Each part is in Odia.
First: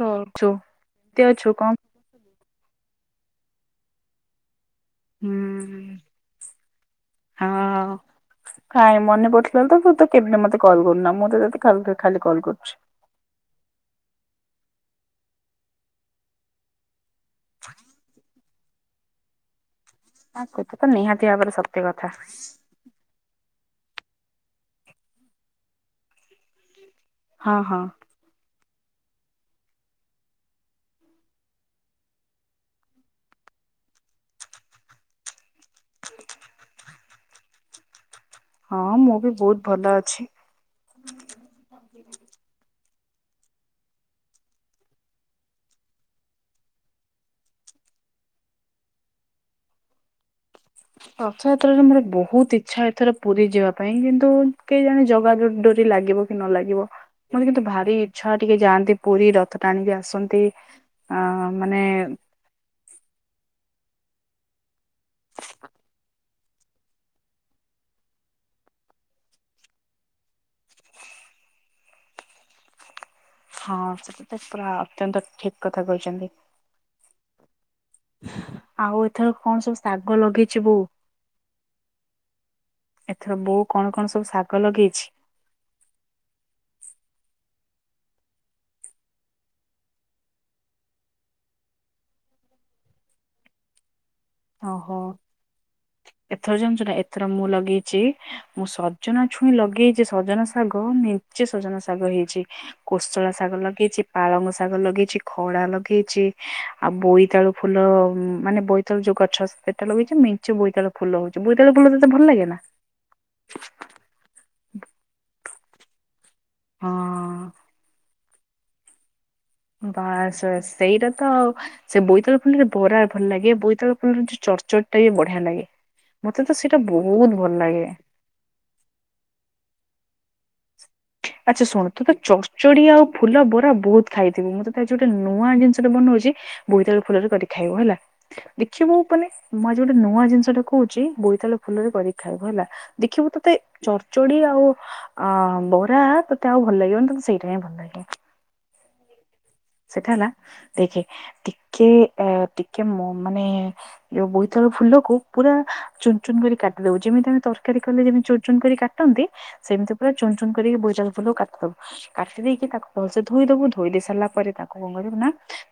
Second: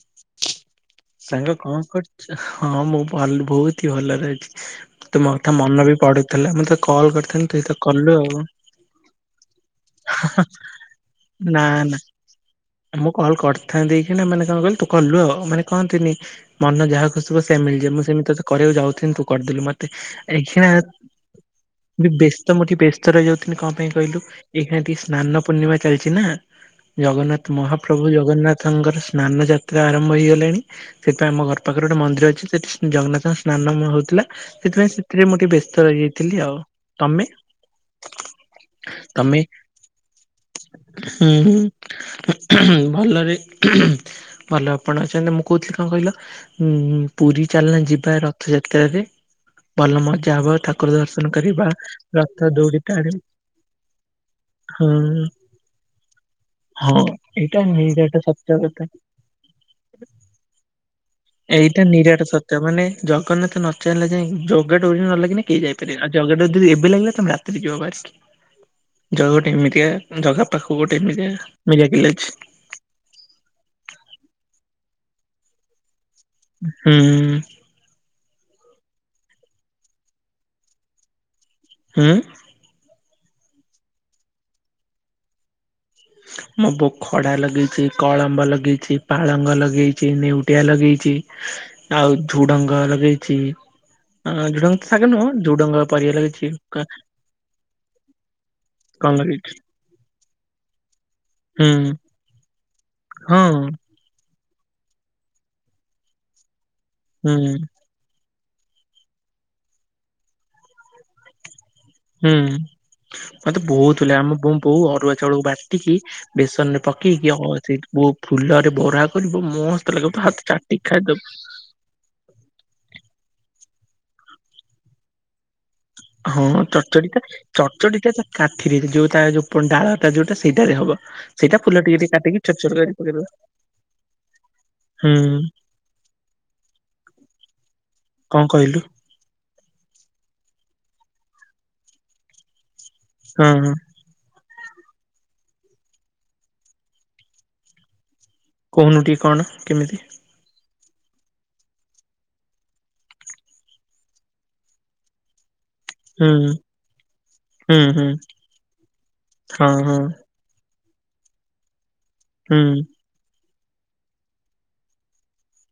ଗ ଚୁ। ସାଙ୍ଗ କଣ କରୁଛ? ହଁ ମୁଁ ଭଲ ବହୁତ ହି ଭଲରେ ଅଛି। ତୁମ ହୁଁ କଥା ମନ ବି ପଡୁଥିଲା ମୁଁ ତ କଲ୍ କରିଥାନ୍ତି ତୁ ତ ହଁ। କଲୁ ଆଉ। କାଇଁ ମନେ ପଡି ଥିଲେ ତ ତୁ ତ କେବେ ମତେ କଲ କରୁନା ମୁଁ ତ ତତେ ଖାଲିରେ ଖାଲି କଲ୍ କରୁଛି। ଏ ମୁଁ କଲ୍ କରିଥାନ୍ତି ଏଇଖୀଣା ମାନେ କଣ କହିଲୁ ତୁ କଲୁ ଆଉ ମାନେ କହନ୍ତିନି ମନ ଯାହା ଖୁ [unintelligible] ସେମ ମିଳିଯିବ ମୁଁ ସେମିତି ତତେ କରିବାକୁ ଯାଉଥିନି ତୁ କରିଦେଲୁ ମତେ। ଆ ଏଇ ଖୀଣା କଥା ତ ନିହାତି ଭାବରେ ସତ୍ୟ କଥା [unintelligible] ବ୍ୟସ୍ତ ମୁଁ ଟିକେ ବ୍ୟ [unintelligible] ଯାଉଥିନି କଣ ପାଇଁ କହିଲୁ ଏଇଖିଣା ଟି ସ୍ନାନ ପୂର୍ଣ୍ଣିମା ଚାଲିଛି ନା। ଜଗନ୍ନାଥ ହଁ ହଁ ମହାପ୍ରଭୁ ଜଗନ୍ନାଥଙ୍କର ସ୍ନାନ ଯାତ୍ରା ଆରମ୍ଭ ହେଇଗଲାଣି। ସେଥିପାଇଁ ଆମ ଘର ପାଖରେ ଗୋଟେ ମନ୍ଦିର ଅଛି ସେଠି ଜଗନ୍ନାଥଙ୍କ ସ୍ନାନ ହଉଥିଲା ସେଥିପାଇଁ ସେଥିରେ ମୁଁ ଟିକେ ବେ ସ୍ତ ରହି ଯାଇଥିଲି ଆଉ ତମେ। ହଁଁ ମୁଁ ବି ତମେ ବହୁତ ଭଲ ଅଛି। ହୁଁ ହୁଁ ଭଲରେ। ଭଲ ଆପଣ ଅଛନ୍ତି ମୁଁ କହୁଥିଲି କଣ କହିଲ। ହଁ ହଁ ପୁରୀ ଚାଲନା ଯିବା ରଥଯାତ୍ରାରେ ଭଲ ମଜା ହବ ଠା ରଥଯାତ୍ରାରେ ମୋର ବହୁତ ଇଚ୍ଛା ଟାଣି ଏଥର ପୁରୀ ଯିବା ପାଇଁ କିନ୍ତୁ। କେ ହଁ ଯାଣେ ଜଗା ଡୋରି ଲାଗିବ କି ନ ଲାଗିବ। ହଁ ମୋତେ ଏଇଟା କିନ୍ତୁ ଭାରି ନିରାଟ ଇଚ୍ଛା ସତ୍ୟ ଟିକେ କଥା। ଯାଆନ୍ତି ପୁରୀ ରଥ ଟାଣିକି ଆସନ୍ତି। ଆ ମାନେ ଏଇଟା ନିରାଟ। ତମାନେ ଜଗନ୍ନାଥ ନଚାହିଁଲା ଯାଇଁ ଜଗାଡୋରି ନ ଲାଗିଲେ କେହି ଯାଇପାରିବନି ଆଉ ଜଗାଡରି ଏବେ ଲାଗିଲା ତମେ। ତିିରେ ବାହାରିକି। ଜଗା ଗୋଟେ ଏମିତିକା ଜଗା ପାଖକୁ ଗୋଟେ ଏମିତିଆ ମିରି ଆକିଲେଚ। ହଁ ସେଟା ତ ପୁରା ଅତ୍ୟନ୍ତ ଠିକ କଥା କହିଛନ୍ତି। ହୁଁ। ଆଉ ଏଥର କଣ ସବୁ ଶାଗ ଲଗେଇଛି ବୋଉ? ହଁ। ଏଥର ବୋଉ କଣ କଣ ସବୁ ଶାଗ ଲଗେଇଛି? ହ ମୋ ବୋଉ ଖଡା ଲଗେଇଛି କଳମ୍ବ ଲଗେଇଛି ପାଳଙ୍ଗ ଲଗେଇଛି ନେଉଟିଆ ଲଗେଇଛି। ଆଉ ଝୁଡଙ୍ଗ ଲଗେଇଛି। ଆ ଝୁଡଙ୍ଗ ତ ଓହୋ ଶାଗ ନୁହଁ ଝୁଡଙ୍ଗ ପରିବା ଲାଗିଛି। ଏଥର ଜାଣିଛୁ ନା ଏଥର ମୁଁ ଲଗେଇଛି ମୁଁ ସଜନା ଛୁଇଁ ଲଗେଇ ଯେ ସଜନ ଶାଗ ମେଞ୍ଚେ ହୁଁ ସଜନ ଶାଗ ହେଇଛି, କୋଶଳା ହଁ ଶାଗ ଲଗେଇଛି। ପାଳଙ୍ଗ ଶାଗ ଲଗେଇଛି, ଖଡା ଲଗେଇଛି ଆଉ ହୁଁ ବୋଇତାଳୁ ଫୁଲ ମାନେ ବୋଇ ଯୋ ଗଛ ସେଟା ଲଗେଇଛି, ମେଞ୍ଚେ ବୋଇତାଳୁ ଫୁଲ ହଉଛି, ବୋଇତାଳୁ ଫୁଲ ତତେ ଭଲ ଲାଗେ ହୁଁ। ନା? ମତେ ବହୁତ ଥିଲା, ଆମ ବୋଉ ଅରୁଆ ଚାଉଳକୁ ବା ଟିକି ବେସନ ରେ ପକେଇକି ହଁ ଆ ସେ ଫୁଲରେ ବରା କରିବ ମସ୍ତ ଲାଗିବ, ବାସ୍ ହାତ ବାସ୍ ଚାଟିକି ସେଇଟା ତ ଖାଇଦବୁ। ଆଉ ସେ ବୋଇତଳ ଫୁଲରେ ବରା ଭଲ ଲାଗେ, ବୋଇତଳ ଫୁଲର ଯୋଉ ଚର୍ଚରଟ ଟା ବି ବଢିଆ ଲାଗେ। ମତେ ହଁ ତ ସେଇଟା ଚର୍ଚ୍ଚଟିଟା ବହୁତ ଭଲ ଲାଗେ। ଚର୍ଚ୍ଚଟିଟା କାଠିରେ ଯୋଉ ତା ଯୋଉ ଡାଳଟା ଯୋଉଟା ସେଇଟାରେ ହବ। ସେଇଟା ଆଛା ଫୁଲ ଶୁଣୁ ଟିକେ ତୁ ଟିକେ ତ କାଟିକି ଛୋଟ ଛୋଟ ଚଡ଼ଚଡି କରି ଆଉ ପକେଇଦବା ଫୁଲ ବରା ବହୁତ ଖାଇଥିବୁ, ମୁଁ ତ ତା ଗୋଟେ ହୁଁ ନୂଆ ଜିନିଷଟେ ବନଉଛି। ବୋଇ ତାଳୁ ଫୁଲରେ କରିିକ ଖାଇବ ହେଲା। କଣ କହିଲୁ? ଦେଖିବୁ ମାନେ ମୁଁ ଆଜି ଗୋଟେ ନୂଆ ଜିନିଷଟା କହୁଛି, ବୋଇତାଲ ଫୁଲରେ କରିକି ଖାଇବ ହେଲା, ଦେଖିବୁ ହଁ ତତେ ହଁ। ଚଚ ଚୁଡି ଆଉ ଅ ବରା ତତେ ଆଉ ଭଲ ଲାଗିବନି ତତେ ସେଇଟା ହି ଭଲ ଲାଗିବ। କହୁନୁ ଟିିକେ କଣ? କେମିତି ସେଟା ହେଲା ଦେଖେ ଟିକେ ଅ ଟିକେ ମାନେ ଯୋଉ ବୋଇତାଳୁ ଫୁଲକୁ ପୁରା ଚୁନ ହୁଁ ଚୁନ କରି କାଟିଦବ, ଯେମିତି ଆମେ ହୁଁ ତରକାରୀ ହୁଁ କଲେ ଯେତି ଚୁଚୁନ କରି କାଟନ୍ତି ହଁ ହଁ ସେମିତି ପୁରା ଚୁନଚୁନ କରିକି ବୋଇତାଳୁ ଫୁଲକୁ କାଟିଦବୁ, କାଟି ହୁଁ ଦେଇକି ତାକୁ ଭଲସେ ଧୋଇ ଦବୁ, ଧୋଇ ଦେଇ ସାରିଲା ପରେ ତାକୁ କରିବୁ ନା,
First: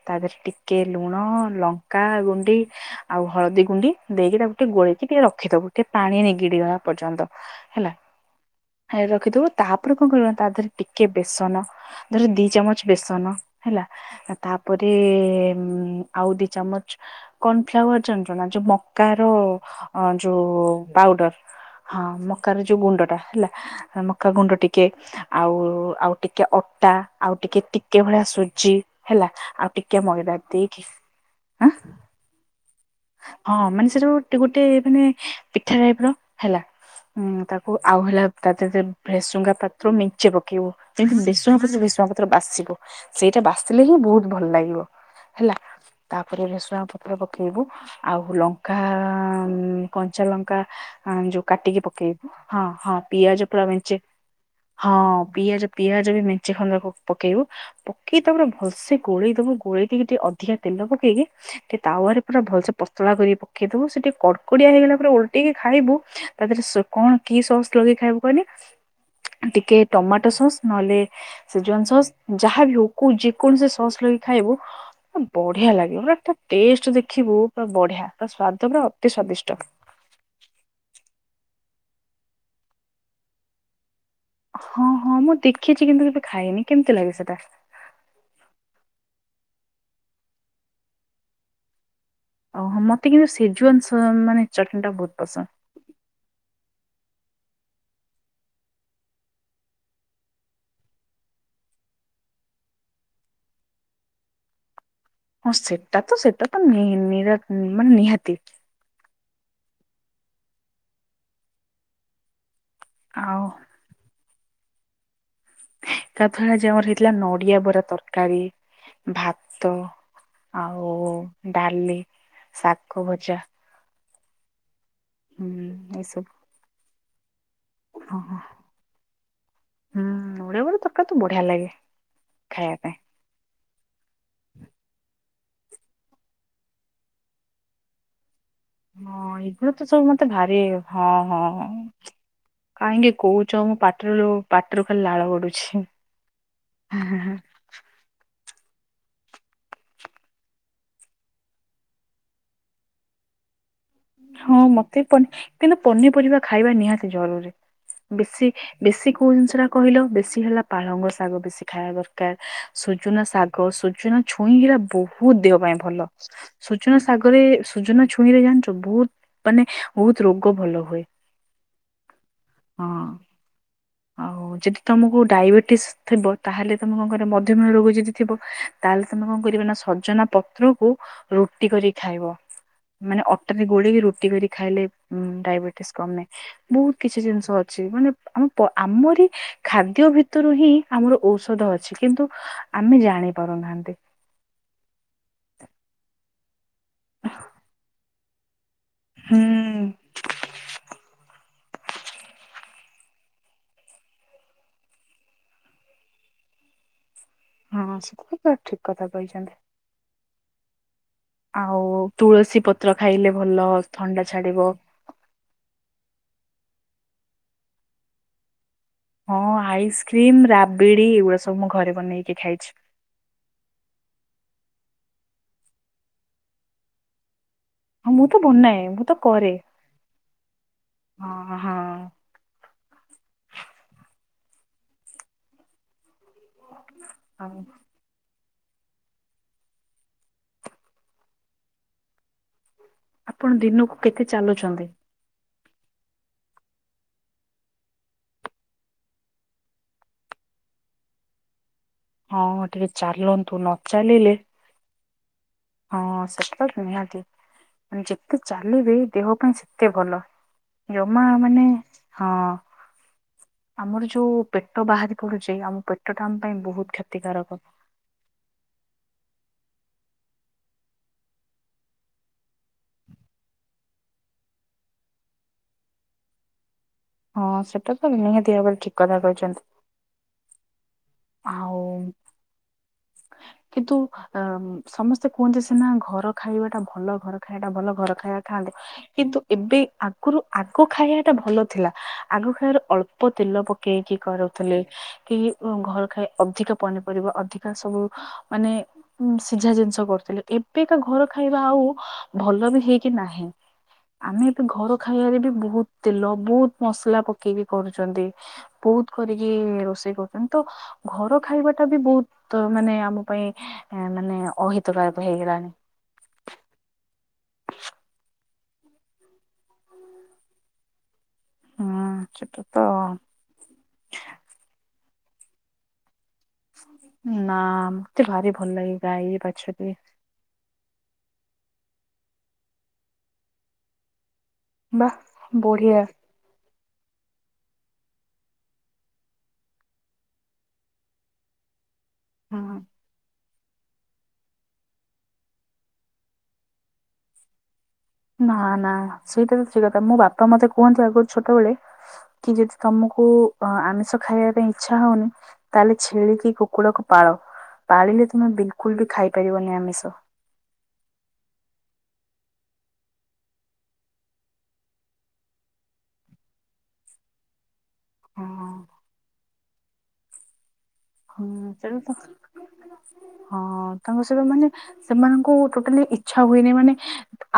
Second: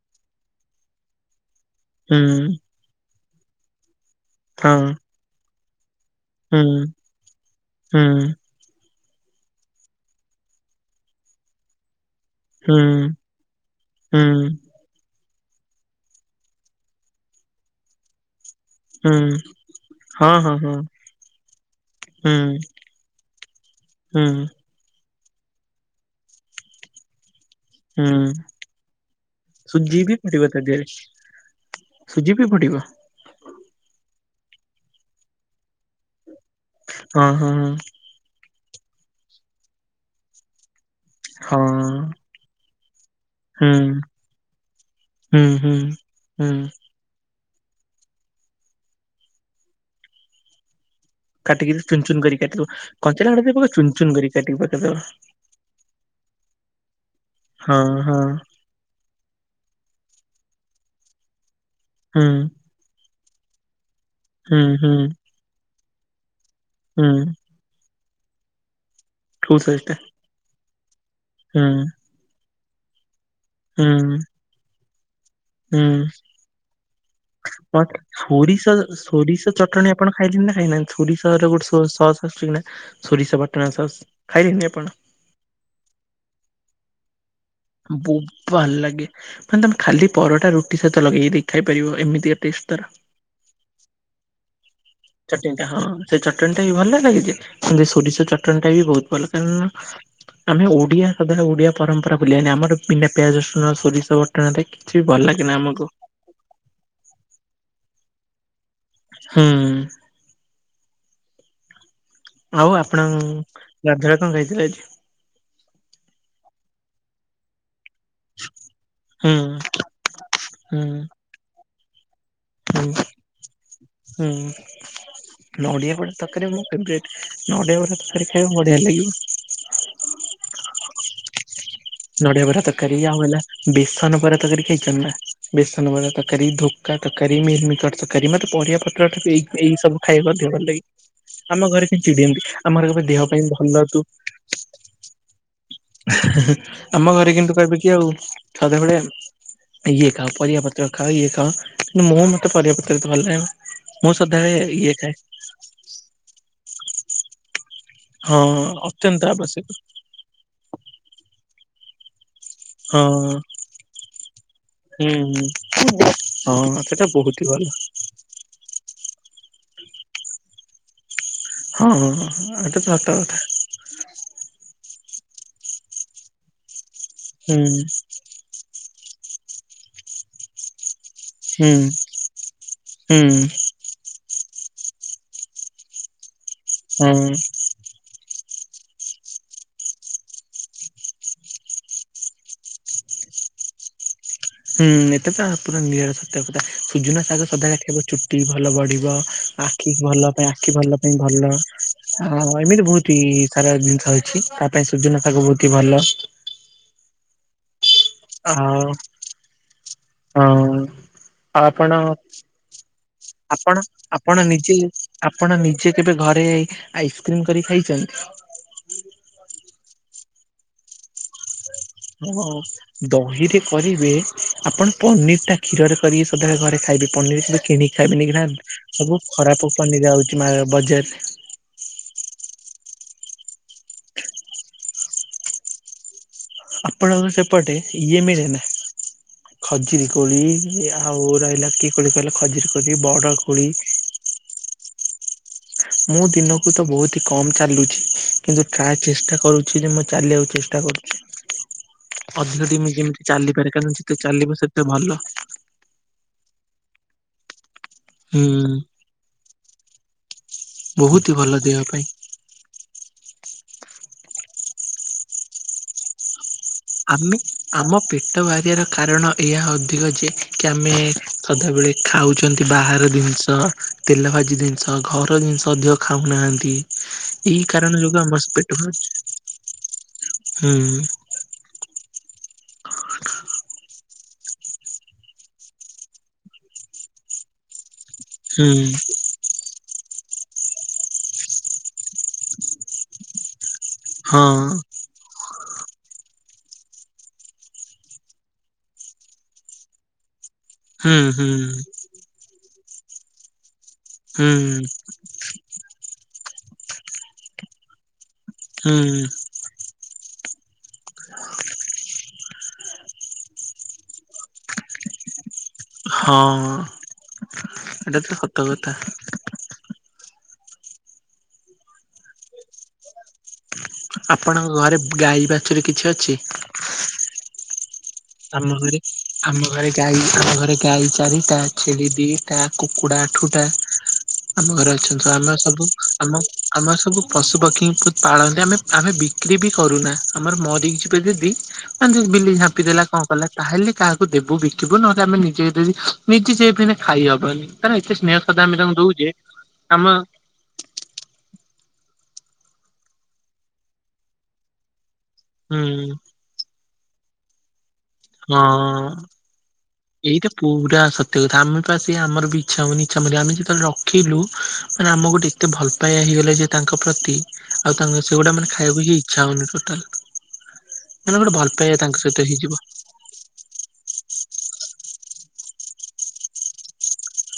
ତା ଦେହରେ ଟିକେ ଲୁଣ ଲଙ୍କା ହୁଁ। ଗୁଣ୍ଡି। ଆଉ ହଳଦୀଗୁଣ୍ଡି ଦେଇକି ତାକୁ ଟିକେ ହଁ ଗୋଳେଇକି ଟିକେ ରଖିଦବୁ, ଟିକେ ପାଣି ନେଇକି ହୁଁ ଗିଡିଗଣା ପର୍ଯ୍ୟନ୍ତ ହେଲା। ହୁଁ ରଖିଦେବୁ, ତାପରେ କଣ କରିବୁ, ତା ଦେହ ଟିକେ ବେସନ ଧରେ ଦି ଚାମଚ ହୁଁ ବେସନ ହେଲା, ହୁଁ ତାପରେ ଆଉ ଦି ଚାମଚ କର୍ଣଫ୍ଲାୱାର ଜାଣିଛୁନା, ଯୋଉ ମକା ହୁଁ ର ହଁ ହଁ ଯୋଉ ହଁ ପାଉଡର। ହଁ ହୁଁ ମକା ର ଯୋଉ ଗୁଣ୍ଡ ଟା ହେଲା, ହୁଁ ମକା ଗୁଣ୍ଡ ଟିକେ କେ ଆଉ, ଆଉ ଟିକେ ଅଟା, ଆଉ ଟିକେ ଟିକେ ହୁଁ। ଭଳିଆ ସୁ ଜି ହେଲା ଆଉ ସୁଜି ଟିକେ ବି ମଇଦା ପଡିବ ତା ଦେହରେ ଦେଇକି ହାଁ ସୁଜି ବି ପଡିବ? ହଁ ମାନେ ସେଟା ଗୋଟେ ଗୋଟେ ମାନେ ପିଠା ଟାଇପ ର ହେଲା ହଁ ଉଁ ହଁ ତାକୁ ଆଉ ହେଲା ତା ଦେହରେ ଭେସୃଙ୍ଗା ପାତ୍ର ମିଞ୍ଚେ ପକେଇବୁ, ଯେମତି ଭେସୁଙ୍ଗା ହଁ ହଁ ପତ୍ର, ଭେସୁଙ୍ଗା ପତ୍ର ବାସିବ। ସେଇଟା ହୁଁ ବାସିଲେ ହିଁ ବହୁତ ଭଲ ଲାଗିବ ହୁଁ ହେଲା, ହୁଁ ତାପରେ ହୁଁ ଭେସୃଙ୍ଗା ପତ୍ର ପକେଇବୁ। ଆଉ ଲଙ୍କା, କଞ୍ଚା ଲଙ୍କା ହଁ ଯୋଉ କାଟିକି କାଟିକିରି ଚୁନ ଚୁନ ପକେଇବୁ, କରି ହଁ କାଟିବ ହଁ କଞ୍ଚା ଲଙ୍କା ପିଆଜ ଟା ପୁରା ପକେଇ ଚୁନ ମିଞ୍ଚେ, ଚୁନ କରି କାଟିକି ପକେଇଦବ ହଁ ପିଆଜ ପିଆଜ ବି ମେଞ୍ଚି ଖଣ୍ଡ ପକେଇବୁ, ହଁ ହଁ ପକେଇ ତାପରେ ଭଲସେ ଗୋଳେଇ ଦେବୁ, ଗୋଳେଇ ଦେଇକି ଟିକେ ଅଧିକା ତେଲ ପକେଇକି, ଟିକେ ତାୱରେ ହୁଁ ପୁରା ଭଲସେ ପତଳା କରିକି ପକେଇଦେବୁ, ସେଠି ହୁଁ କଡ଼କଡିଆ ହୁଁ ହେଇଗଲା ପରେ ଓଲଟେଇକି ଖାଇବୁ, ତା ଦେହରେ କଣ ହୁଁ କି ସସ୍ ଲଗେଇ ଖାଇବୁ କହନି କୋଉ -ଟିକେ ସସ୍ ଟା ଟମାଟୋ ସସ୍ ନହେଲେ ସେ ହୁଁ ଜନ ସସ୍ ଯାହା ବି ହଉ, କୋଉ ଯେକୌଣସି ସସ୍ ହୁଁ ଲଗେଇ କି ଖାଇବୁ ବଢ଼ିଆ ଲାଗିବ, ମାନେ ଟେଷ୍ଟ ଦେଖ ହଁ ସୋରିଷ ସ୍ଵାଦିଷ୍ଟ ସୋରିଷ ତେଲ ଟୀ ଆପଣ ଖାଇଛନ୍ତି ନା ଖାଇ ନାହାଁନ୍ତି, ସୋରିଷର ଗୋଟେ ସସ୍ ଆସୁଛି କି ନା, ସୋରିଷ ବଟା ସସ୍ ଖାଇଲେଣିି ଆପଣ ହଁ ହଁ ମୁଁ ଦେଖିଛି କିନ୍ତୁ କେବେ ଖାଇନି, କେମିତି ଲାଗେ ସେଟା? ବହୁତ ଭଲ ଲାଗେ, ମାନେ ତମେ ଖାଲି ପରଟା, ରୁଟି ସହିତ ଲଗେଇକି ଦେଇ ଖାଇ ପାରିବ, ଏମିତି ଓହୋ ଚେଷ୍ଟା ରେ। ମତେ କିନ୍ତୁ ସେଜୁଆନ୍ ସ ମାନେ ଚଟଣି ଟା ବହୁତ ପସନ୍ଦ। ଚଟଣିଟା ହଁ, ସେ ଚଟଣି ଟା ବି ଭଲ ଲାଗିଛି, ସୋରିଷ ଚଟଣିଟା ବି ବହୁତ ଭଲ, କାରଣ ଆମେ ଓଡିଆ, ସାଧାରଣ ଓଡିଆ ପରମ୍ପରା ଭୁଲିବା ନି, ଆମର ବିନା ପିଆଜ ରସୁଣ ସୋରିଷ ବଟାରେ ଛି ଭଲ ହଁ ଲାଗିଲା ଆମକୁ। ସେଟା ତ ସେଟା ତ ନି ନିର ମାନେ ନିହାତି। ହୁଁ ଆଉ ଆପଣ ଆଉ ଗାଧୋଇବାକୁ ଯାଇଥିଲେ ଆଜି। ତାପରେ ଆଜି ଆମର ହେଇଥିଲା ନଡିଆ ବରା ତରକାରୀ। ତରକାରୀ, ହୁଁ ଭାତ ହୁଁ ଆଉ ଡାଲି, ଶାଗ ହୁଁ ଭଜା। ହୁଁ ହୁଁ ନଡ଼ିଆ ବରା ଏସବୁ ତରକାର ମୁଁ କେବେ ନଡ଼ିଆ ବରା ହଁ ତରକାରୀ ହଁ ଖାଇବାକୁ ବଢ଼ିଆ ଲାଗିବ। ହୁଁ ନଡ଼ିଆ ବରା ତରକାରୀ ତ ବଢ଼ିଆ ଲାଗେ। ନଡ଼ିଆ ବରା ଖାଇବା ପାଇଁ। ତରକାରୀ ଆଉ ହେଲା। ବେସନ ବରା ତରକାରୀ ଖାଇଛନ୍ତି ନା, ବେସନ ବରା ତରକାରୀ, ଧୋକା ତରକାରୀ, ମିଲମିକର ତରକାରୀ ମତେ ପରିବା ଛତୁଆ ହଁ ଏଗୁଡା ଏଇ ତ ସବୁ ମତେ ଖାଇବା ଦେହ ଭାରି ଭଲ ଲାଗି, ହଁ ହଁ। ଆମ ଘରେ ଫିଙ୍କି ଦିଅନ୍ତି, ଆମ ଘର ଦେହ ପାଇଁ ଭଲ ତୁ ଟ୍ରୁ ପାଟିରୁ ଖାଲି ଲାଳ ଗଡୁଛି। ଆମ ଘରେ କିନ୍ତୁ କହିବେ କି ଆଉ ସଦାବେଳେ ଇଏ ଖାଅ, ପରିବାପତ୍ର ଖାଅ, ଇଏ ଖାଅ କିନ୍ତୁ ମୋ ମତେ ପରିବାପତ୍ର ଭଲ ଲାଗେନା। ମୁଁ ସଦାବେଳେ ହଁ ଇଏ ମତେ ଖାଏ ପନି କିନ୍ତୁ ପନିପରିବା ଖାଇବା ନିହାତି ଜରୁରୀ। ହଁ ବେଶି ବେଶି ଅତ୍ୟନ୍ତ କୋଉ ଜିନିଷ ଟା ଆବଶ୍ୟକ କହିଲ, ବେଶି ହେଲା ପାଳଙ୍ଗ ଶାଗ ବେଶି ଖାଇବା ଦରକାର। ସୁଜୁନା ହଁ। ଶାଗ, ସୁଜୁନା ଛୁଇଁ, ହେରା ହୁଁ ବହୁତ ହୁଁ ଦେହ ପାଇଁ ଭଲ। ହଁ ସୁଜୁନା ସେଟା ବହୁତ ସାଗରେ, ହି ଭଲ ସୁଜୁନା ଛୁ ଛୁଇଁରେ ଜାଣିଛୁ, ବହୁତ ମାନେ ବହୁତ ରୋଗ ଭଲ ହୁଏ। ହଁ, ହଁ, ହଁ, ହଁ, ଏଟା ତ ସତ କଥା। ଆଉ ଯଦି ତମକୁ ଡାଇବେଟିସ୍ ଥିବ, ତାହେଲେ ତମେ କଣ କରିବ, ହୁଁ। ମଧ୍ୟମ୍ ରୋଗ ଯଦି ଥିବ, ତାହେଲେ ତମେ କଣ କରିବ ନା, ସଜନା ପତ୍ରକୁ ରୁଟି ହୁଁ କରି ଖାଇବ, ମାନେ ହୁଁ ଅଟାରେ ଘୋଳେଇକି ରୁଟି କରି ଖାଇଲେ, ଡାଇବେଟିସ୍ କମେ, ବହୁତ ହଁ କିଛି ଜିନିଷ ଅଛି, ମାନେ ଆମ ତ, ଆମରି ଖାଦ୍ୟ ଭିତରୁ ହିଁ ଆମର ଔଷଧ ଅଛି, କିନ୍ତୁ ଆମେ ଜାଣି ପାରୁନାହାନ୍ତି। ହୁଁ, ଏତେ ତ ପୁରା ନିଆରା ସତ୍ୟ କଥା, ସୁଜୁନା ଶାଗ ସଦାଳେ ଖାଇବ, ଚୁଟି ଭଲ ବଢିବ। ହାଲୋ, ଆ ହୁଁ। ଆଖି ଭଲ ପାଇଁ, ଆଖି ଭଲ ପାଇଁ ଭଲ, ଆ ଏମିତି ବହୁତ ସାରା ଜିନିଷ ଅଛି। ତା ପାଇଁ ସୁଜୁନା ଶାଗ ବହୁତ ହି ଭଲ। ହଁ ସେଥିପାଇଁ ତ ଠିକ୍ ଆଉ କଥା କହିଛନ୍ତି। ହଁ, ଆଉ ଆପଣ, ତୁଳସୀ ପତ୍ର ଖାଇଲେ ଭଲ ଆପଣ ଥଣ୍ଡା ଆପଣ ଛାଡିବ। ନିଜେ ଆପଣ ନିଜେ କେବେ ଘରେ ଆଇସ୍କ୍ରିମ କରି ଖାଇଛନ୍ତି? ହଁ, ଆଇସ୍କ୍ରିମ, ରାବିଡି ଏଇଗୁଡା ସବୁ ମୋ ଘରେ ବନେଇକି ହଁ ଖାଇଛି। ଦହିରେ କରିବେ, ଆପଣ ପନିର ଟା କ୍ଷୀରରେ କରିକି ସଦାବେଳେ ଘରେ ଖାଇବେ, ପନିର କି କିଣିକି ହଁ ମୁଁ ଖାଇବିନି ତ କିନା, ବନାଏ ମୁଁ ତ ସବୁ କରେ ଖରାପ ପନିର ଆଉଚି ମା ବଜାରରେ। ଓ ହଁ। ଆପଣଙ୍କ ଆଉ ସେପଟେ ଇଏ ମିଳେନା, ଖଜିରି କୋଳି ଆଉ ରହିଲା କିଏ କୋଳି କହିଲ, ଖଜିରି କୋ ଯଦି ବଡ଼ ଆପଣ କୋଳି ଦିନକୁ କେତେ ଚାଲୁଚନ୍ତି? ମୁଁ ଦିନକୁ ତ ବହୁତି କମ୍ ଚାଲୁଚି। କିନ୍ତୁ ଟ୍ରାଏ ଚେଷ୍ଟା କରୁଚି ଯେ, ମୁଁ ଚାଲିବାକୁ ଚେଷ୍ଟା କରୁଚି। ହଁ ଅଧିକ ଟିକେ ମୁଁ ଯେମିତି ଚାଲନ୍ତୁ ଚାଲିପାରେ, ନ କାହିଁ ନା ଯେତେ ଚାଲିଲେ ଚାଲିବ, ସେତେ ଭଲ। ହଁ, ସେତ ନିହାତି। ମାନେ ଯେତେ ହୁଁ ଚାଲିବେ, ଦେହ ପାଇଁ ସେତେ ଭଲ, ବହୁତ ଜମା ହି ଭଲ ମାନେ, ଦେହ ପାଇଁ। ହଁ ଆମର ଯୋଉ ପେଟ ବାହାରି ପଡୁଚି, ଆମ ପେଟଟା ଆମ ପାଇଁ ବହୁତ ଆମେ କ୍ଷତିକାରକ। ଆମ ପେଟ ବାହାରିବାର କାରଣ ଏହା ଅଧିକ ଯେ, କି ଆମେ ସଦାବେଳେ ଖାଉଚନ୍ତି ବାହାର ଜିନି ତ ତେଲଭାଜି ଜିନିଷ, ଘର ଜିନିଷ ଅଧିକ ଖାଉନାହାନ୍ତି। ଏଇ ହଁ ସେଟା କାରଣ ତ ଯୋଗୁଁ ଆମ ବାସ୍ ନିହାତି ପେଟ ଭାବରେ ଠିକ କଥା ବାହାରୁଚି, କହିଛନ୍ତି ହୁଁ। ଆଉ କିନ୍ତୁ ଉଁ ସମସ୍ତେ କୁହନ୍ତି ସିନା ଘର ଖାଇବା ଟା ଭଲ, ଘର ଖାଇବା ଭଲ, ଘର ଖାଇବା ହୁଁ ଖାଆନ୍ତୁ କିନ୍ତୁ ଏବେ ଆଗରୁ ଆଗ ଖାଇବା ଟା ଭଲ ଥିଲା, ଆଗ ଖାଇବାର ଅଳ ପ ତେଲ ପକେଇକି ହଁ। କରୁଉଥିଲେ, କି ଉଁ ଘର ଖାଇ ଅଧିକା ପନିପରିବ, ଅଧିକା ସବୁ ମାନେ ସିଝା ଜିନିଷ କରୁଥିଲେ, ଏବେ କା ହୁଁ ଘର ହୁଁ ଖାଇବା ଆଉ ଭଲ ବି ହେଇକି ନାହିଁ, ଆମେ ହୁଁ ଏବେ ଘର ଖାଇବାରେ ବି ବହୁତ ତେଲ, ବହୁତ ମସଲା ପକେଇକି କରୁଚନ୍ତି, ବହୁତ ହୁଁ କରିକି କି ରୋଷେଇ କରୁଚନ୍ତି, ତ ଘର ଖାଇବା ଟା ବି ବହୁତ ମାନେ ଆ ଆମ ପାଇଁ ମାନେ ଅହିତକାୟକ ହେଇଗଲାଣି। ହଁ, ଏଇଟା ତ ସତ କଥା। ହଁ ସେଟା ତ ଆପଣଙ୍କ ଘରେ ଗାଈ ବାଛୁରୀ କିଛି ଅଛି? ନା ମ ଆମ ଘରେ ଆମ ଘରେ ଗାଈ ଆମ ଘରେ ଗାଈ ଚାରିଟା ଛେଳି ଦିଟା କୁକୁଡ଼ା ଆଠୁଟା ଆମ ଘରେ ବା ଅଛନ୍ତି ପା ଆମେ ସବୁ ବଢିଆ ଆମ ଆମର ସବୁ ପଶୁ ପକ୍ଷୀଙ୍କୁ ପାଳନ୍ତି ଆମେ ଆମେ ବିକ୍ରି ବି କରୁନା ଆମର ମରିଛ ପେଲିବି ଆମ ସବ ବିଲେଇ ହଁ। ଝାମ୍ପି ଦେଲା। କଣ କଲେ ତାହେଲେ କାହାକୁ ଦେବୁ ବିକିବୁ ନ ଚାଲେ ନିଜେ ଯଦି ନିଜେ ଯାଇ ତେନ୍ ଖାଇହବନି। ତାର ଏତେ ସ୍ନେହ ନା ଶ୍ରଦ୍ଧା ଆମ ନା ତାଙ୍କୁ ଦଉଛେ ସେଇଟା ଠିକ କଥା ଆମ ମୋ ବାପା ତ ମତେ କୁହନ୍ତୁ ଆଗରୁ ଛୋଟବେଳେ କି ଯଦି ତମକୁ ଆଁ ଆମିଷ ଖାଇବା ପାଇଁ ଇଚ୍ଛା ହଉନି। ତାହେଲେ ହୁଁ ଛେଳିିକି କୁକୁଡ଼ାକୁ ପାଳ ପାଳିଲେ ତୁମେ ବିଲକୁଲ ବି ହଁ ଖାଇ ପାରିବନି ଆମିଷ। ଏଇଟା ପୁରା ସତ୍ୟ କଥା ଆମେ ପା ସେଇଆ ଆମର ବି ଇଛା ହଉନି ଇଛା ମାନେ ଆମେ ଯେତେବେଳେ ରଖିଲୁ ମାନେ ଆମକୁ ଗୋଟେ ଏତେ ଭଲ ପାଇବା ହେଇଗଲେ ଯେ ତାଙ୍କ ପ୍ରତି ଆଉ ତାଙ୍କ ସେଗୁଡା ମାନେ ହଁ ଖାଇବାକୁ ହିଁ ଇଚ୍ଛା ହଉନି ଟୋଟାଲ। ମାନେ ଗୋଟେ ଭଲ ସେଟା ପାଇବା ତ ତାଙ୍କ ସହିତ ହେଇଯିବ। ହଁ ତାଙ୍କ ସହିତ ମାନେ ସେମାନଙ୍କୁ ଟୋଟାଲି ଇଚ୍ଛା ହୁଏନି ମାନେ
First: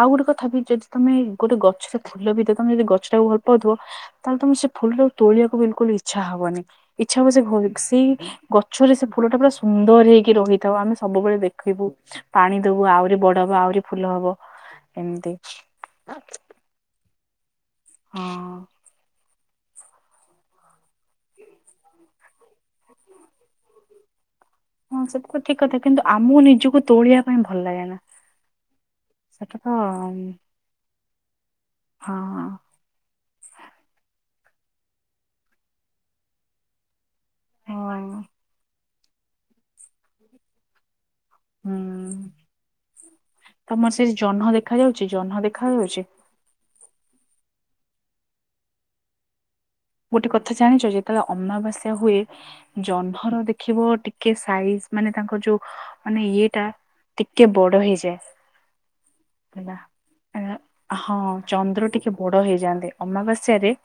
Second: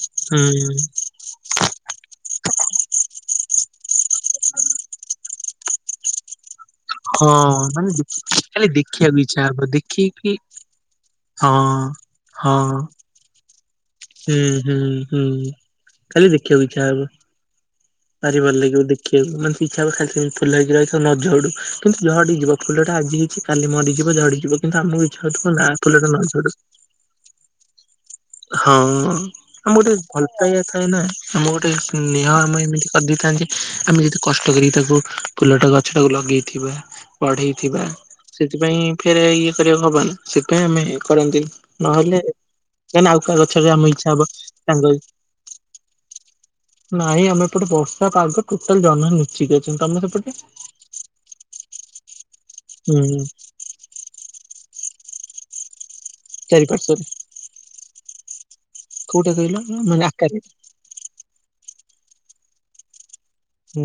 ଆଉ ଗୋଟେ ହୁଁ କଥା ବି ଯଦି ତମେ ଗୋଟେ ଗଛର ଫୁଲ ଭିତରେ ତମେ ଯଦି ଗଛକୁ ଭଲ ପାଉଥିବ। ତାହେଲେ ତମେ ସେ ଫୁଲଟାକୁ ତୋଳିବାକୁ ବିଲକୁଲ ଇଛା ହବନି ଇଛା ହବ ହଁ ସେ ଘ ମାନେ ସେଇ ଦେଖି ଖାଲି ଗଛରେ ସେ ଦେଖିବାକୁ ଫୁଲ ଟା ଇଚ୍ଛା ପୁରା ହବ ସୁନ୍ଦର ଦେଖିକି ହେଇକି ରହିଥାଉ ଆମେ ସବୁବେଳେ ହଁ ଦେଖିବୁ ହଁ ପାଣି ଦବୁ ଆ ଆହୁରି ବଡ ହବ ଆହୁରି ଫୁଲ ହବ ହୁଁ ହୁଁ ହୁଁ ଏମିତି ଖାଲି ଦେଖିବାକୁ ଇଚ୍ଛା ହବ ଭାରି ଭଲ ହଁ ଲାଗିବ ଦେଖି ହୁଁ ମାନେ ଇଚ୍ଛା ହବ ଖାଲି ସେମ ଫୁଲ ହେଇକି ରହିଥାଉ ନ ଝଡୁ କିନ୍ତୁ ଝଡିଯିବ ଫୁଲଟା ଆଜି ହେଇଛି କାଲି ମରିଯିବ ଝଡ଼ିଯିବ। କିନ୍ତୁ ହଁ ଆମ୍ବ ଇଛା ସେଟା ତ ହଉଥିବ ଠିକ ନା କଥା କିନ୍ତୁ ଫୁଲଟା ନ ଆମକୁ ପଡୁ। ନିଜକୁ ତୋଳିବା ପାଇଁ ଭଲ ଲାଗେ ନା ହଁ ସେଟା ତ ଆମ ଗୋଟେ ଭଲ ହଁ ପାଇବା ଥାଏ ନା ଆମ ଗୋଟେ ନିହାମ ଏମିତି କରିଦେଇଥାନ୍ତି, ଆମେ ଯେତେ କଷ୍ଟ କରିକି ତାକୁ ଫୁଲଟା ଗଛ ଟାକୁ ଲଗେଇଥିବା। ପଢେଇଥିବା ହଁ ସେଥିପାଇଁ ଫେରେ ଇଏ କରିବାକୁ ହବନି ସେଥିପାଇଁ ଆମେ ଏ କରନ୍ତିନି। ନହେଲେ ହୁଁ। ନହେଲେ ଆଉ କାହା ଗଛରେ ତମର ଆମ ସେ ଇଛା ହବ ଜହ୍ନ ଦେଖା ସାଙ୍ଗ ହେଇ ଯାଉଛି ଜହ୍ନ ଦେଖା ଯାଉଛି ନାଇଁ ଆମେ ଏପଟେ ବର୍ଷା ପାଗ ଟୋଟାଲ ଜହ୍ନ ନାଇ। ଠିକ୍ ଅଛନ୍ତି ତମେ। ଗୋଟେ ସେପଟେ କଥା ଜାଣିଛ ଯେତେବେଳେ ଅମାବାସ୍ୟା ହୁଏ ହୁଁ ଜହ୍ନର ଦେ ଖିବ ଟିକେ ସାଇଜ ମାନେ ତାଙ୍କର ଯୋଉ ମାନେ ଇଏ ଟା ଚାରି ପାର୍ଶ୍ଵରେ କେ ତେ ବଡ ହେଇଯାଏ କୋଉଟା କହିଲ ହେଲା ମାନେ ଆକାରରେ ଉଁ। ହଁ ଚନ୍ଦ୍ର ଟିକେ ବଡ ହେଇଯାଆନ୍ତେ ଅମାବାସ୍ୟାରେ ହୁଁ।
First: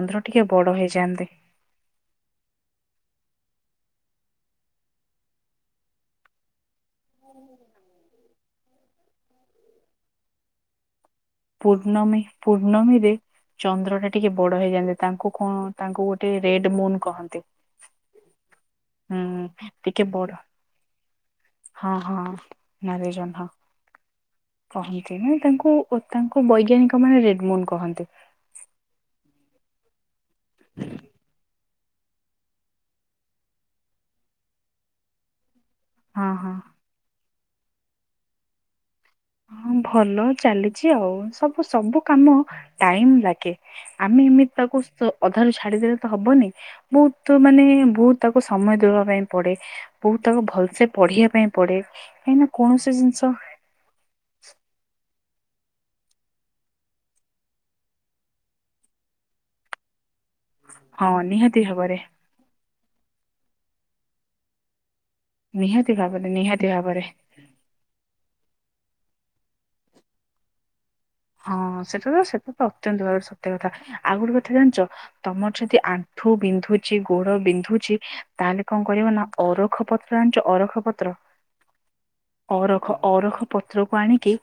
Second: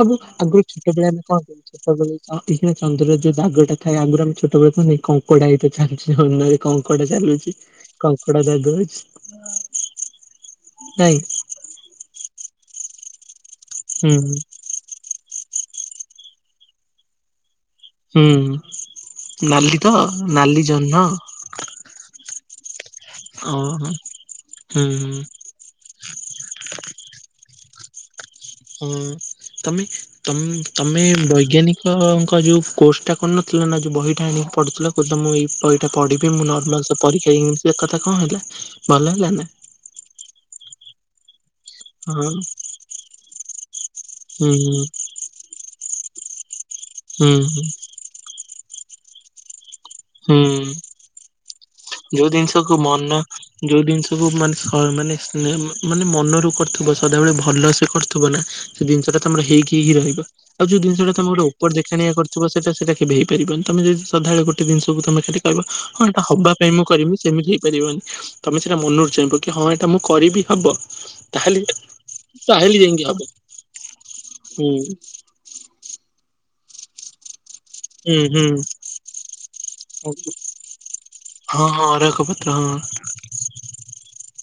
ସବୁ ଟିକେ ଆଗରୁ ବଡ ଛୋଟ ପିଲା ମାନେ ହେଇଯାଆନ୍ତି କଣ କହୁଚୁ ସେତେବେଳେ କଣ ଏଇ ଯୋ ଚନ୍ଦ୍ରର ଯୋଉ ଦାଗଟା ଥାଏ ଆମର ଛୋଟବେଳକୁ ନେଇ କଙ୍କଡ଼ା ଇତିରେ ଚାଲିଛ ଓଲୁଅ କଙ୍କଡା ଚାଲୁଛି କଙ୍କଡା ଦାଗ ଅଛି ହୁଁ ନାଇଁ। ପୂର୍ଣ୍ଣମୀ ପୂର୍ଣ୍ଣମୀରେ ଚନ୍ଦ୍ର ଟା ହୁଁ ଟିକେ ବଡ ହେଇଯାଆନ୍ତି। ତାଙ୍କୁ କଣ ତାଙ୍କୁ ଗୋଟେ ରେଡ ମୁନ କହନ୍ତି। ହୁଁ ନାଲି ତ ଟିକେ ବଡ ନାଲି ଜହ୍ନ। ହଁ ହଁ ନାଲି ଜହ୍ନ ହଁ ଓ ହୁଁ କହନ୍ତି। ହୁଁ। ନା ତାଙ୍କୁ ଓ ତାଙ୍କ ବୈଜ୍ଞାନିକ ମାନେ ରେଡ ମୁନ କହନ୍ତି। ହଁ ତମେ ତ ତମେ ବୈଜ୍ଞାନିକ। ଯୋଉ କୋର୍ସଟା କରୁନଥିଲା ନା ଯୋଉ ବହିଟା ଆଣିକି ପଢୁଥିଲ ତ ମୁଁ ଏଇ ହଁ ପଢିବି ମୁଁ ହଁ ନର୍ମାଲ ପରୀକ୍ଷ ଇଂଲି କଥା କଣ ହେଲା ଭଲ ହେଲା ନା? ହଁ ଭଲ ଚାଲିଛି ଆଉ। ସବୁ ସବୁ ହଁ କାମ ଟାଇମ ଲାଗେ। ଆମେ ହୁଁ ଏମିତି ତାକୁ ସ ଅଧାରୁ ଛାଡିଦେଲେ ତ ହବନି। ହୁଁ ବହୁତ ମାନେ ବହୁତ ତାକୁ ସମୟ ଦେବା ପାଇଁ ପଡେ। ବହୁତ ତାକୁ ହୁଁ। ଭଲ ସେ ପଢିବା ପାଇଁ ପଡେ ଯୋଉ କାହିଁକି ନା ଜିନିଷକୁ କୌଣସି ମନ ଜିନିଷ ଯୋଉ ଜିନିଷକୁୁ ମାନେ ସଏ ମାନେ ନାଇ ମାନେ ମନରୁ କରୁଥିବ, ସଦାବେଳେ ଭଲସେ କରୁଥିବ ନା ସେଇ ଦିନିଷ ଟା ତମର ହେଇକି ହି ରହିବ। ଆଉ ଯୋଉ ଦିନିଷଟା ହଁ ତମେ ଗୋଟେ ନିହାତି ଓପର ଭାବରେ ଦେଖାଣିଆ କରି ଥିବ ସେଟା ସେଟା କେବେ ହେଇପାରିବନି। ତମେ ଯଦି ଶ୍ରଦ୍ଧାରେ ଗୋଟେ ଜିନିଷକୁ ତମେ ଖାଲି କହିବ ନିହାତି ହଁ ଏଇଟା ଭାବରେ ହବା ନିହାତି ପାଇଁ ମୁଁ ଭାବରେ କରିବି ସେମିତି ହେଇପାରିବନି। ତମେ ସେଇଟା ମନରୁ ଚାହିଁବ। କି ହଁ ଏଇଟା ମୁଁ କରିବି ହବ। ହଁ ତାହେଲେ ସେଟା ତ ସେଟା ତ ତାହେଲେ ଯାଇଁକି ଅତ୍ୟନ୍ତ ହବ। ଭାବରେ ସତ୍ୟ କଥା। ଆଉ ଗୋଟେ କଥା ହୁଁ ଜାଣିଛ? ତମର ଯଦି ଆଣ୍ଠୁ ବିନ୍ଧୁଛି, ଗୋଡ ବିନ୍ଧୁ ଛି ହୁଁ ହୁଁ ତାହେଲେ କଣ କରିବ ନା ଅରଖ ପତ୍ର ଆଣିଚ ଅରଖ ପତ୍ର ହଁ ହଁ ଅରଖ ପତ୍ର। ହଁ ଅରଖ, ଅରଖ ପତ୍ରକୁ ଆଣିକି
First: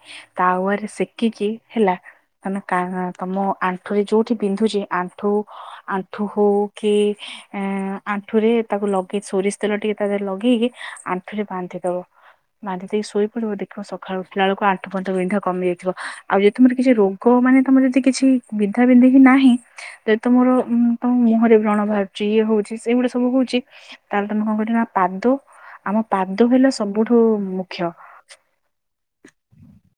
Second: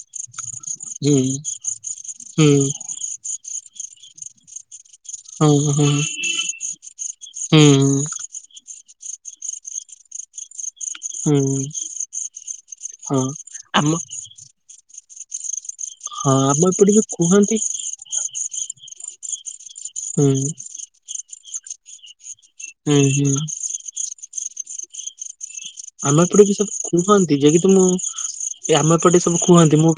ତାୱାରେ ହୁଁ ସେକିକି ହେଲା। ହୁଁ ମାନେ କା ତମ ଆଣ୍ଠୁରେ ଯୋଉଠି ବିନ୍ଧୁଛି ଆଣ୍ଠୁ ହଁ ହଁ ଆଣ୍ଠୁ, ଆଣ୍ଠୁ ହଉକି ଏଁ ହୁଁ ଆଣ୍ଠ ଆଣ୍ଠୁରେ ତାକୁ ଲଗେଇ ସୋରିଷ ତେଲ ଟିକେ ତାଦିହରେ ଲଗେଇକି ହୁଁ ଆଣ୍ଠୁରେ ବାନ୍ଧି ଦବ। ବାନ୍ଧି ଦେଇକି ହଁ ଶୋଇ ପଡିବ। ଦେଖିବ ଆମ ସଖାଳୁ ଉ ଉଠିଲାବେଳକୁ ଆଣ୍ଠୁ ଫାଣ୍ଠୁ ବିନ୍ଧା କମିଯାଇଥିବ। ହଁ ଆଉ ଯଦି ଆମ ତମର ଏପଟେ କିଛି ବି ରୋଗ କୁହନ୍ତି ମାନେ ତମର ଯଦି କିଛି ବିନ୍ଧା ବିନ୍ଧି ବି ନାହିଁ, ଯଦି ହୁଁ ତମର ଉଁ ତମ ମୁହଁରେ ବ୍ରଣ ବାହାରୁ ଚି ଇଏ ହଉଛି ହୁଁ ସେଇଗୁଡା ସବୁ ହୁଁ ହେଉଛି ତାହେଲେ ତମେ କଣ କରିବ ନା ପାଦ ଆମ ପାଦ ଏପଟେ ବି ହେଲା ସବୁ ସବୁଠୁ କୁହନ୍ତି, କିି ତ ମୁଖ୍ୟ ମୁଁ ଏ ଆମ ଏ ପଟେ ସବୁ କୁହନ୍ତି ମୁଁ